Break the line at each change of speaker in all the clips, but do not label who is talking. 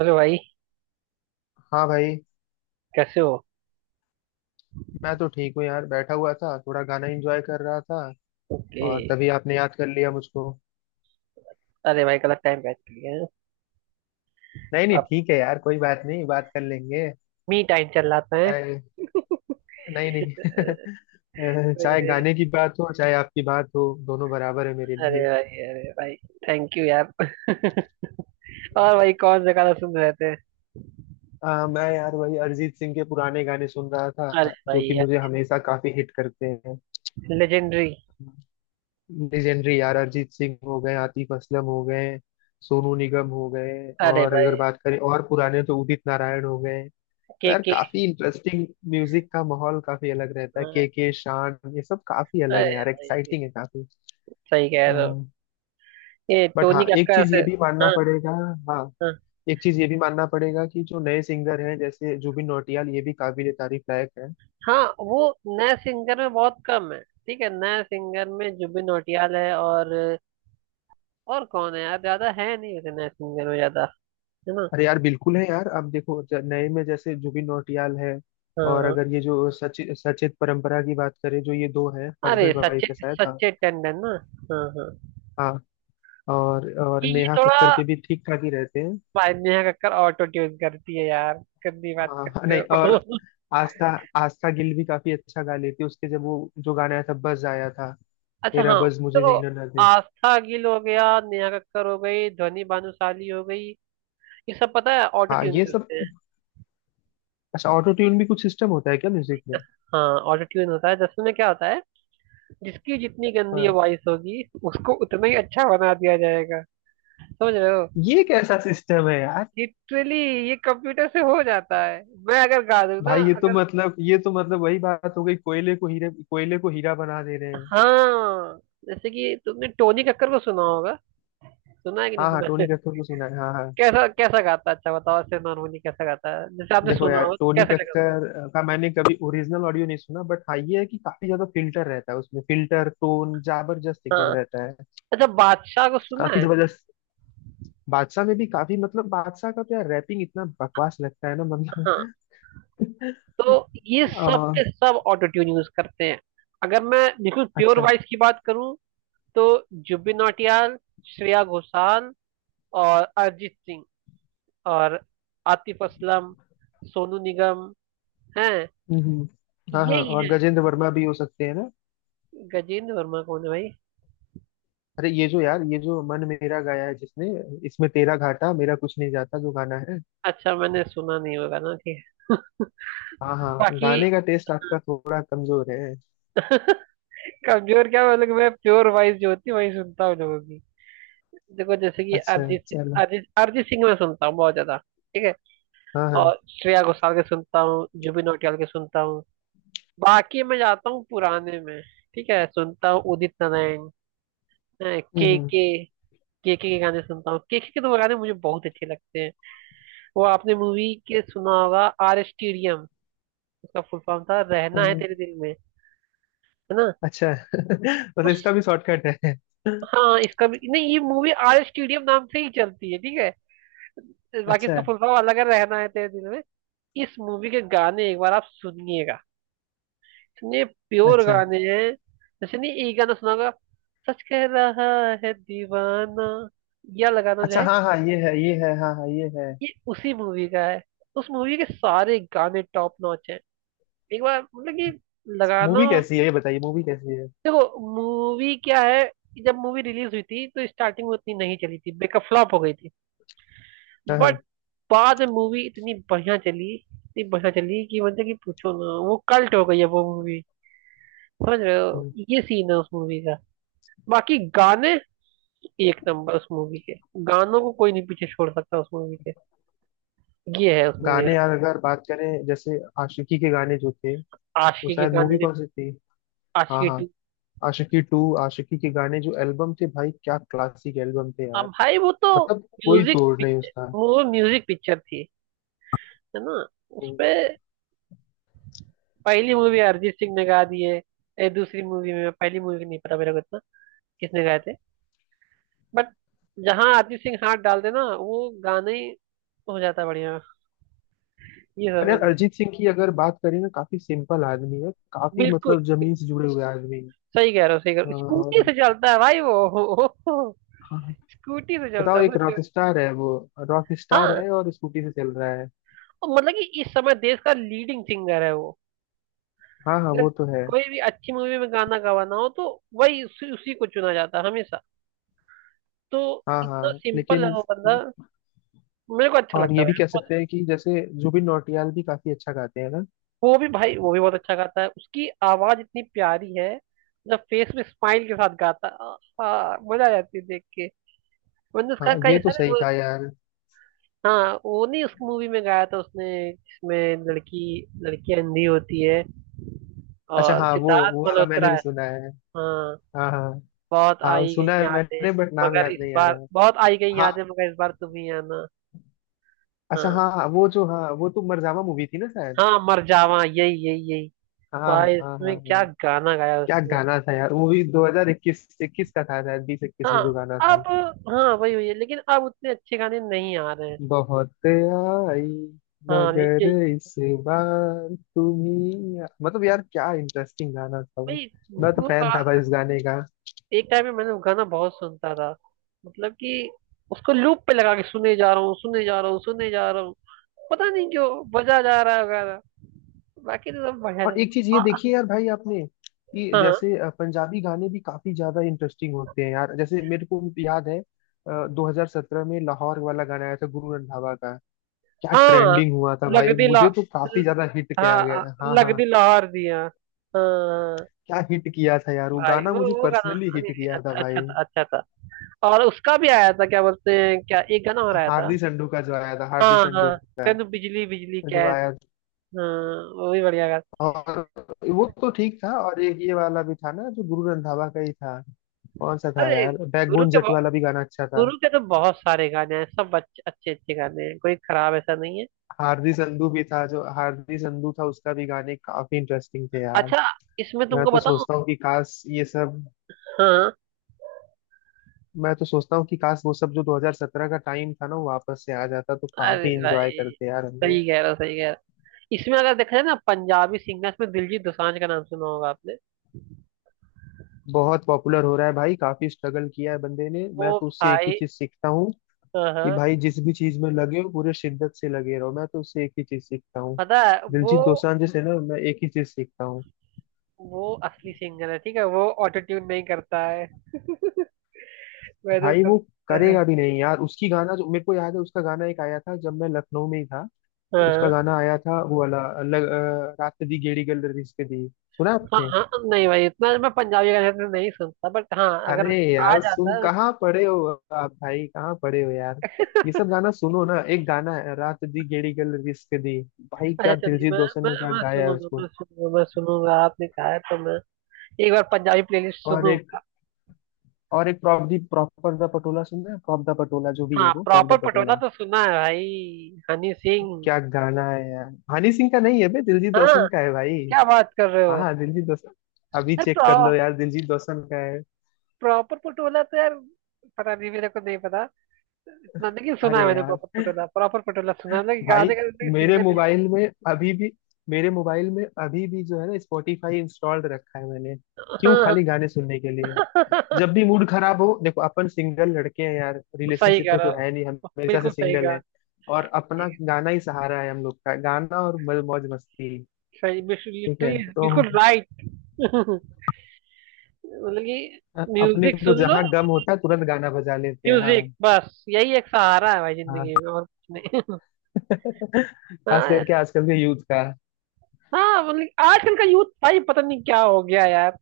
Hello भाई,
हाँ भाई।
कैसे हो?
मैं तो ठीक हूँ यार, बैठा हुआ था, थोड़ा गाना एंजॉय कर रहा था।
ओके।
और तभी आपने याद कर लिया मुझको।
अरे भाई गलत टाइम बैठ गया है।
नहीं नहीं,
अब
ठीक है यार, कोई बात नहीं, बात कर लेंगे।
मी टाइम चल रहा है।
चाहे नहीं नहीं। चाहे
अरे,
गाने की बात हो, चाहे आपकी बात हो, दोनों बराबर है मेरे
अरे
लिए।
भाई, अरे भाई, थैंक यू यार। और भाई कौन सा गाना सुन रहे थे?
मैं यार वही अरिजीत सिंह के पुराने गाने सुन रहा
अरे
था, जो कि
भाई,
मुझे हमेशा काफी हिट करते हैं।
यार लेजेंडरी।
लेजेंडरी यार। अरिजीत सिंह हो गए, आतिफ असलम हो गए, सोनू निगम हो गए।
अरे
और अगर
भाई,
बात करें और पुराने तो उदित नारायण हो गए। तो
के
यार
के।
काफी इंटरेस्टिंग म्यूजिक का माहौल, काफी अलग रहता है।
अरे
के, शान, ये सब काफी अलग है यार,
भाई
एक्साइटिंग है काफी।
सही कह रहे हो। ये
बट
टोनी
हाँ, एक
कक्कर
चीज
से।
ये भी मानना
हाँ।
पड़ेगा। हाँ,
हाँ।
एक चीज ये भी मानना पड़ेगा कि जो नए सिंगर हैं जैसे जुबिन नौटियाल, ये भी काबिल तारीफ लायक है।
हाँ वो नए सिंगर में बहुत कम है। ठीक है, नए सिंगर में जुबिन नौटियाल है। और कौन है यार, ज्यादा है नहीं वैसे, नए सिंगर में ज्यादा है ना।
अरे यार बिल्कुल है यार। अब देखो, नए में जैसे जुबिन नौटियाल है। और
हाँ।
अगर ये जो सचित सचेत परंपरा की बात करें, जो ये दो हैं,
अरे
हस्बैंड वाइफ है
सचिन,
शायद। हाँ।
सचिन टंडन ना। हाँ हाँ।
हाँ, और
ये
नेहा
थोड़ा,
कक्कर के भी ठीक ठाक ही रहते हैं।
भाई नेहा कक्कड़ ऑटो ट्यून करती है यार, गंदी बात
हाँ।
करते
नहीं, और
हो।
आस्था आस्था गिल भी काफी अच्छा गा लेती है। उसके जब वो जो गाना आया था, बज आया था।
अच्छा
तेरा
हाँ।
बज मुझे
तो
जीना ना दे।
आस्था गिल हो गया, नेहा कक्कड़ हो गई, ध्वनि भानुशाली हो गई। ये सब पता है ऑटो
हाँ,
ट्यून
ये सब।
करते हैं।
अच्छा, ऑटो ट्यून भी कुछ सिस्टम होता है क्या म्यूजिक में?
हाँ ऑटो ट्यून होता है। दरअसल में क्या होता है, जिसकी जितनी गंदी
हाँ।
वॉइस होगी, उसको उतना ही अच्छा बना दिया जाएगा। समझ रहे हो?
ये कैसा सिस्टम है यार।
लिटरली ये कंप्यूटर से हो जाता है। मैं अगर गा दूं ना,
भाई ये तो
अगर।
मतलब, ये तो मतलब वही बात हो गई, कोयले को हीरा बना दे रहे हैं।
हाँ जैसे कि तुमने टोनी कक्कर को सुना होगा, सुना है कि नहीं
हाँ हाँ,
सुना है।
टोनी कक्कर को सुना है, हाँ हाँ।
कैसा, कैसा गाता है? अच्छा बताओ ऐसे नॉर्मली कैसा गाता है, जैसे आपने
देखो
सुना
यार,
हो तो
टोनी
कैसे लगा उसके।
कक्कर का मैंने कभी ओरिजिनल ऑडियो नहीं सुना, बट हाँ ये है कि काफी ज्यादा फिल्टर रहता है उसमें, फिल्टर टोन जबरदस्त एकदम
हाँ
रहता है।
अच्छा, बादशाह को सुना
काफी
है?
जबरदस्त। बादशाह में भी काफी मतलब, बादशाह का तो यार रैपिंग इतना बकवास लगता है ना, मतलब।
हाँ। तो ये सब
आ,
के सब ऑटो ट्यून यूज करते हैं। अगर मैं बिल्कुल प्योर
अच्छा।
वॉइस की बात करूं तो जुबिन नौटियाल, श्रेया घोषाल, और अरिजीत सिंह, और आतिफ असलम, सोनू निगम हैं।
हम्म, हम्म। हाँ हाँ,
यही
और
है।
गजेंद्र वर्मा भी हो सकते हैं ना।
गजेंद्र वर्मा कौन है भाई?
अरे, ये जो मन मेरा गाया है जिसने, इसमें तेरा घाटा मेरा कुछ नहीं जाता जो गाना है।
अच्छा, मैंने सुना नहीं होगा ना, ठीक है।
हाँ हाँ,
बाकी।
गाने का टेस्ट आपका थोड़ा कमजोर है।
कमजोर क्या मतलब, मैं प्योर वॉइस जो होती है वही सुनता हूँ लोगों की। देखो जैसे कि
अच्छा
अरिजीत सिंह-
चलो।
अरिजीत अरिजीत सिंह मैं सुनता हूँ बहुत ज्यादा। ठीक है।
हाँ हाँ।
और श्रेया घोषाल के सुनता हूँ, जुबिन नौटियाल के सुनता हूँ। बाकी मैं जाता हूँ पुराने में। ठीक है, सुनता हूँ उदित नारायण, के
हम्म,
के के के के गाने सुनता हूँ, के तो गाने मुझे बहुत अच्छे लगते हैं। वो आपने मूवी के सुना होगा, आर स्टेडियम। उसका फुल फॉर्म था रहना है
हम्म,
तेरे
अ,
दिल में, है ना?
अच्छा। मतलब
उस,
इसका भी शॉर्टकट है।
हाँ इसका भी नहीं, ये मूवी आर स्टेडियम नाम से ही चलती है, ठीक है। बाकी इसका
अच्छा।
फुल फॉर्म अलग है, रहना है तेरे दिल में। इस मूवी के गाने एक बार आप सुनिएगा, इतने प्योर
अच्छा।
गाने हैं। जैसे नहीं एक गाना सुना होगा, सच कह रहा है दीवाना, यह लगाना जो
अच्छा
है,
हाँ हाँ, ये है, ये है, हाँ हाँ, ये है।
ये उसी मूवी का है। उस मूवी के सारे गाने टॉप नॉच हैं। एक बार मतलब कि लगाना।
मूवी कैसी है, ये बताइए, मूवी कैसी है।
देखो मूवी क्या है, जब मूवी रिलीज हुई थी तो स्टार्टिंग में उतनी नहीं चली थी, बेकफ्लॉप हो गई थी।
हाँ
बट
हाँ।
बाद में मूवी इतनी बढ़िया चली, इतनी बढ़िया चली कि मतलब कि पूछो ना, वो कल्ट हो गई है वो मूवी। समझ रहे हो,
हम्म।
ये सीन है उस मूवी का। बाकी गाने एक नंबर, उस मूवी के गानों को कोई नहीं पीछे छोड़ सकता। उस मूवी के, ये है उस मूवी
गाने
का।
यार अगर बात करें, जैसे आशिकी के गाने जो थे, वो
आशिकी के
शायद
गाने
मूवी
भी,
कौन सी थी? हाँ
आशिकी
हाँ।
टू।
आशिकी टू। आशिकी के गाने जो एल्बम थे भाई, क्या क्लासिक एल्बम थे
अब
यार,
भाई वो तो
मतलब कोई
म्यूजिक
तोड़ नहीं
पिक्चर,
उसका।
वो म्यूजिक पिक्चर थी, है ना?
हम्म।
उसपे पहली मूवी अरिजीत सिंह ने गा दी है। ए, दूसरी मूवी में, पहली मूवी नहीं पता मेरे को इतना, किसने गाए थे। बट जहाँ अरिजीत सिंह हाथ डाल देना, वो गाना ही हो जाता है बढ़िया। ये
और
समझ
यार
जा-
अरिजीत सिंह की अगर बात करें ना, काफी सिंपल आदमी है, काफी
बिल्कुल,
मतलब जमीन से जुड़े हुए आदमी
सही कह रहे हो, सही कह रहे
है।
हो। स्कूटी
और,
से चलता है भाई वो।
हाँ हाँ।
स्कूटी से चलता
बताओ,
है,
एक रॉक
सोचो।
स्टार है वो, रॉक स्टार
हाँ
है और स्कूटी से चल रहा है।
और मतलब कि इस समय देश का लीडिंग सिंगर है वो।
हाँ हाँ,
अगर
वो तो है।
कोई भी अच्छी मूवी में गाना गवाना हो तो वही, उसी को चुना जाता है हमेशा। तो
हाँ
इतना
हाँ,
सिंपल है
लेकिन।
वो बंदा, मेरे को अच्छा
और
लगता
ये
है।
भी कह सकते हैं कि जैसे जुबिन नौटियाल भी काफी अच्छा गाते हैं ना।
वो भी भाई, वो भी बहुत अच्छा गाता है, उसकी आवाज इतनी प्यारी है। जब फेस में स्माइल के साथ गाता है, आ, आ, मजा आ जाती है देख के। मैंने
हाँ,
उसका
ये
कई
तो
सारे
सही
वो,
कहा यार।
हाँ वो नहीं उस मूवी में गाया था उसने, जिसमें लड़की, लड़की अंधी होती है,
अच्छा
और
हाँ, वो
सिद्धार्थ
वो वाला
मल्होत्रा
मैंने भी
है।
सुना है।
हाँ
हाँ हाँ।
बहुत
हाँ
आई गई
सुना है
यादें,
मैंने, बट नाम
मगर
याद
इस
नहीं आ रहा
बार
है।
बहुत आई गई
हाँ।
यादें, मगर इस बार तुम ही आना।
अच्छा
हाँ
हाँ हाँ, वो जो, हाँ, वो तो मरजावा मूवी थी ना शायद।
हाँ, मर जावा, यही यही यही।
हाँ हाँ
भाई
हाँ
इसमें
हाँ
क्या
हाँ।
गाना गाया
क्या
उसने?
गाना था यार, वो भी 2021 21 का था शायद, 20 21
हाँ,
में जो गाना था।
अब, हाँ वही हुई है लेकिन अब उतने अच्छे गाने नहीं आ रहे हैं।
बहुत आई।
हाँ
मगर
लेकिन
इस बार तुम ही, मतलब यार, क्या इंटरेस्टिंग गाना था वो।
भाई वो
मैं तो फैन था
गा-
भाई उस गाने।
एक टाइम में मैंने वो गाना बहुत सुनता था, मतलब कि उसको लूप पे लगा के सुने जा रहा हूँ, सुने जा रहा हूँ, सुने जा रहा हूँ। पता नहीं क्यों बजा जा रहा है गाना। बाकी तो सब बढ़िया
और
था।
एक चीज ये देखिए यार भाई आपने, कि
हाँ,
जैसे पंजाबी गाने भी काफी ज्यादा इंटरेस्टिंग होते हैं यार। जैसे मेरे को याद है, 2017 में लाहौर वाला गाना आया था गुरु रंधावा का। क्या
हाँ हाँ,
ट्रेंडिंग हुआ था
लग
भाई,
दिला,
मुझे तो काफी ज्यादा हिट किया
हाँ
गया। हाँ
लग
हाँ।
दिला हार दिया। हाँ
क्या हिट किया था यार वो
भाई
गाना,
वो
मुझे
वो गाना,
पर्सनली
नहीं
हिट
नहीं,
किया था
अच्छा, अच्छा
भाई।
था, अच्छा था। और उसका भी आया था, क्या बोलते हैं, क्या एक गाना और आया था।
हार्दी संडू का जो आया था, हार्दी
हाँ हाँ,
संडू
तनु बिजली बिजली
का जो
कैन।
आया था।
हाँ वो भी बढ़िया गाना।
और वो तो ठीक था। और एक ये वाला भी था ना, जो गुरु रंधावा का ही था। कौन सा था
अरे
यार,
गुरु
बैकबोन
के
जट
बहु-
वाला भी गाना अच्छा था।
गुरु के तो बहुत सारे गाने हैं, सब अच्छे अच्छे अच्छे गाने हैं, कोई खराब ऐसा नहीं है।
हार्दी संधू भी था, जो हार्दी संधू था उसका भी गाने काफी इंटरेस्टिंग थे यार।
अच्छा, इसमें
मैं
तुमको
तो
बताऊं।
सोचता हूँ कि काश ये सब।
हाँ।
मैं तो सोचता हूँ कि काश वो सब जो 2017 का टाइम था ना, वो वापस से आ जाता, तो
अरे
काफी इंजॉय
भाई,
करते यार हम लोग।
सही कह रहे हो, सही कह रहे हो। इसमें अगर देखा जाए ना, पंजाबी सिंगर्स में दिलजीत दोसांझ का नाम सुना होगा आपने?
बहुत पॉपुलर हो रहा है भाई, काफी स्ट्रगल किया है बंदे ने। मैं
वो
तो उससे एक ही
भाई,
चीज सीखता हूँ,
हाँ
कि
हाँ।
भाई जिस भी चीज में लगे हो, पूरे शिद्दत से लगे रहो। मैं तो उससे एक ही चीज सीखता हूँ,
पता है वो
दिलजीत दोसांझ से ना, मैं एक ही चीज सीखता हूँ।
वो असली सिंगर है, ठीक है, वो ऑटो ट्यून नहीं करता है। वैसे
भाई
कर,
वो
हाँ
करेगा भी नहीं यार, उसकी गाना जो मेरे को याद है, उसका गाना एक आया था जब मैं लखनऊ में ही था। उसका
हाँ।
गाना आया था, वो वाला रात दी गेड़ी गल रिश्ते दी। सुना
हाँ
आपने?
हाँ नहीं भाई इतना मैं पंजाबी गाने तो नहीं सुनता, बट हाँ अगर
अरे
आ
यार
जाता
सुन
है।
कहाँ पड़े हो आप भाई, कहाँ पड़े हो यार। ये सब गाना सुनो ना, एक गाना है, रात दी गेड़ी गल रिश्ते दी। भाई
अच्छा
क्या
चलिए,
दिलजीत
मैं
दोसांझ
मैं
ने क्या
मैं
गाया है
सुनूंगा
उसको।
मैं सुनूंगा मैं सुनूंगा आपने कहा है तो मैं एक बार पंजाबी प्लेलिस्ट
और एक,
सुनूंगा।
प्रॉपर दा पटोला सुनना है, प्रॉप दा पटोला, जो भी है
हाँ
वो, प्रॉप दा
प्रॉपर पटोला
पटोला।
तो सुना है भाई, हनी सिंह।
क्या गाना है यार। हनी सिंह का नहीं है बे, दिलजीत
हाँ
दोसांझ का है भाई।
क्या बात कर रहे
हाँ
हो।
हाँ, दिलजीत दोसांझ। अभी चेक कर
अरे
लो यार, दिलजीत दोसांझ का है।
प्रॉपर पटोला तो यार, पता नहीं मेरे को, नहीं पता इतना, लेकिन सुना है
अरे
मैंने
यार
प्रॉपर पटोला, प्रॉपर पटोला सुना है, लेकिन
भाई,
गाने का
मेरे
सिंगर दिया।
मोबाइल में अभी भी मेरे मोबाइल में अभी भी, जो है ना, स्पॉटिफाई इंस्टॉल्ड रखा है मैंने। क्यों?
हाँ हाँ।
खाली गाने सुनने के लिए। जब भी मूड खराब हो, देखो, अपन सिंगल लड़के हैं यार,
सही
रिलेशनशिप
कह
में
रहा
तो
हो,
है नहीं, हम हमेशा से
बिल्कुल सही
सिंगल
कहा,
हैं। और अपना गाना ही सहारा है हम लोग का, गाना और मौज मस्ती।
सही।
ठीक
लिटरली,
है तो।
बिल्कुल राइट। मतलब कि
अपने
म्यूजिक
को
सुन लो,
जहाँ गम होता है तुरंत गाना बजा लेते हैं, हाँ।
म्यूजिक बस यही एक सहारा है भाई,
हाँ।
जिंदगी में और कुछ नहीं।
खास
हाँ
करके
यार,
आजकल के यूथ का।
हाँ मतलब कि आजकल का यूथ, भाई पता नहीं क्या हो गया यार।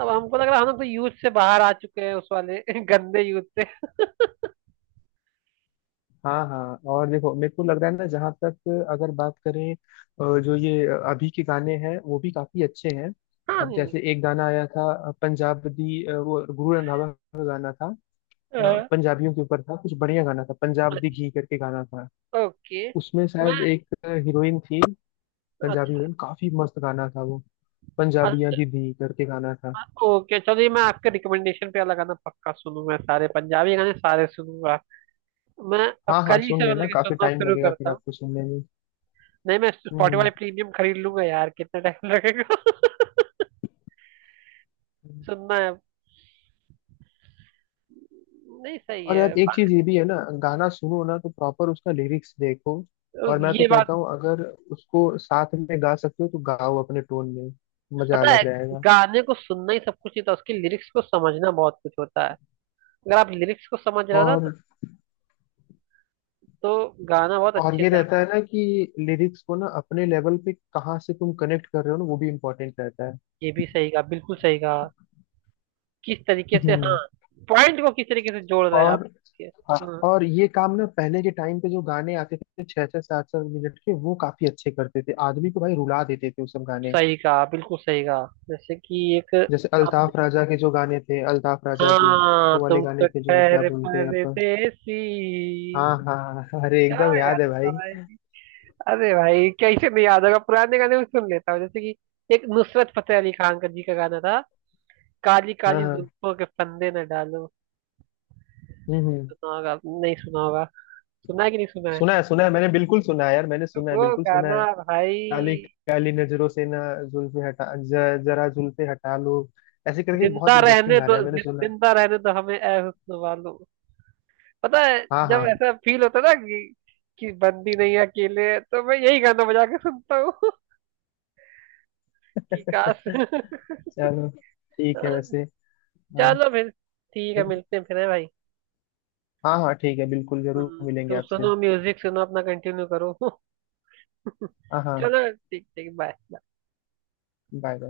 अब हमको लग रहा है हम तो यूथ से बाहर आ चुके हैं, उस वाले गंदे यूथ से।
हाँ हाँ। और देखो, मेरे को लग रहा है ना, जहाँ तक अगर बात करें, जो ये अभी के गाने हैं वो भी काफी अच्छे हैं।
हाँ,
अब
नहीं
जैसे एक गाना आया था, पंजाब दी, वो गुरु रंधावा का गाना था।
नहीं,
पंजाबियों के ऊपर था कुछ, बढ़िया गाना था, पंजाब दी घी करके गाना था।
ओके,
उसमें
मैं,
शायद एक हीरोइन थी, पंजाबी
अच्छा
हीरोइन। काफी मस्त गाना था वो, पंजाबियां
अच्छा,
दी दी करके गाना था।
ओके चलिए, मैं आपके रिकमेंडेशन पे लगाना पक्का सुनूंगा, सारे पंजाबी गाने सारे सुनूंगा। मैं अब
हाँ हाँ,
कल ही
सुन
से मतलब
लेना,
कि
काफी
सुनना
टाइम
शुरू
लगेगा
करता
फिर
हूँ।
आपको सुनने में।
नहीं मैं स्पॉटिफाई प्रीमियम खरीद लूंगा यार, कितना टाइम लगेगा।
हम्म।
सुनना है अब। नहीं सही
और
है।
यार एक चीज ये भी है ना, गाना सुनो ना तो प्रॉपर उसका लिरिक्स देखो। और मैं तो
ये बात
कहता हूँ, अगर उसको साथ में गा सकते हो तो गाओ अपने टोन में, मजा
पता है,
अलग रहेगा।
गाने को सुनना ही सब कुछ नहीं था, उसकी लिरिक्स को समझना बहुत कुछ होता है। अगर आप लिरिक्स को समझ रहे हो ना
और
तो गाना बहुत
और
अच्छे
ये
से आप।
रहता है ना, कि लिरिक्स को ना अपने लेवल पे कहाँ से तुम कनेक्ट कर रहे हो ना, वो भी इम्पोर्टेंट रहता है।
ये भी सही कहा, बिल्कुल सही कहा। किस तरीके से, हाँ,
हम्म।
पॉइंट को किस तरीके से जोड़ रहे हैं आप।
और
ये, हाँ,
और ये काम ना, पहले के टाइम पे जो गाने आते थे छह छह सात सात मिनट के, वो काफी अच्छे करते थे, आदमी को भाई रुला देते थे वो सब गाने।
सही कहा बिल्कुल सही कहा। जैसे कि एक
जैसे
आपने,
अल्ताफ राजा के जो गाने थे, अल्ताफ राजा के
हाँ
वो वाले
तुम
गाने
तो
थे, जो क्या
ठहर
बोलते हैं आप।
परदेसी।
हाँ हाँ हाँ, हाँ, अरे
क्या
एकदम याद है
गाना था
भाई।
भाई। अरे भाई कैसे नहीं याद होगा, पुराने गाने भी सुन लेता हूँ जैसे कि एक नुसरत फतेह अली खान का जी का गाना था, काली
हाँ
काली
हाँ।
जुल्फों के फंदे न डालो।
हम्म, हम्म।
सुना होगा, नहीं सुना होगा? सुना है कि नहीं सुना है?
सुना है, सुना है मैंने, बिल्कुल सुना है यार, मैंने सुना है,
वो
बिल्कुल सुना
गाना
है।
भाई,
काली काली नजरों से ना, जुल्फे हटा, जरा जुल्फे हटा लो, ऐसे करके,
जिंदा
बहुत इंटरेस्टिंग
रहने
गाना
दो,
है, मैंने
जि-
सुना है।
जिंदा रहने दो हमें ए हुस्न वालो। पता है
हाँ हाँ।
जब ऐसा फील होता है ना कि बंदी नहीं है अकेले, तो मैं यही गाना बजा के सुनता हूँ। कि काश।
चलो ठीक है वैसे। हाँ।
चलो फिर, ठीक है,
फिर-
मिलते हैं फिर हैं भाई।
हाँ हाँ ठीक है, बिल्कुल जरूर मिलेंगे
तुम
आपसे।
सुनो, म्यूजिक सुनो, अपना कंटिन्यू करो।
हाँ हाँ,
चलो ठीक, ठीक, बाय।
बाय।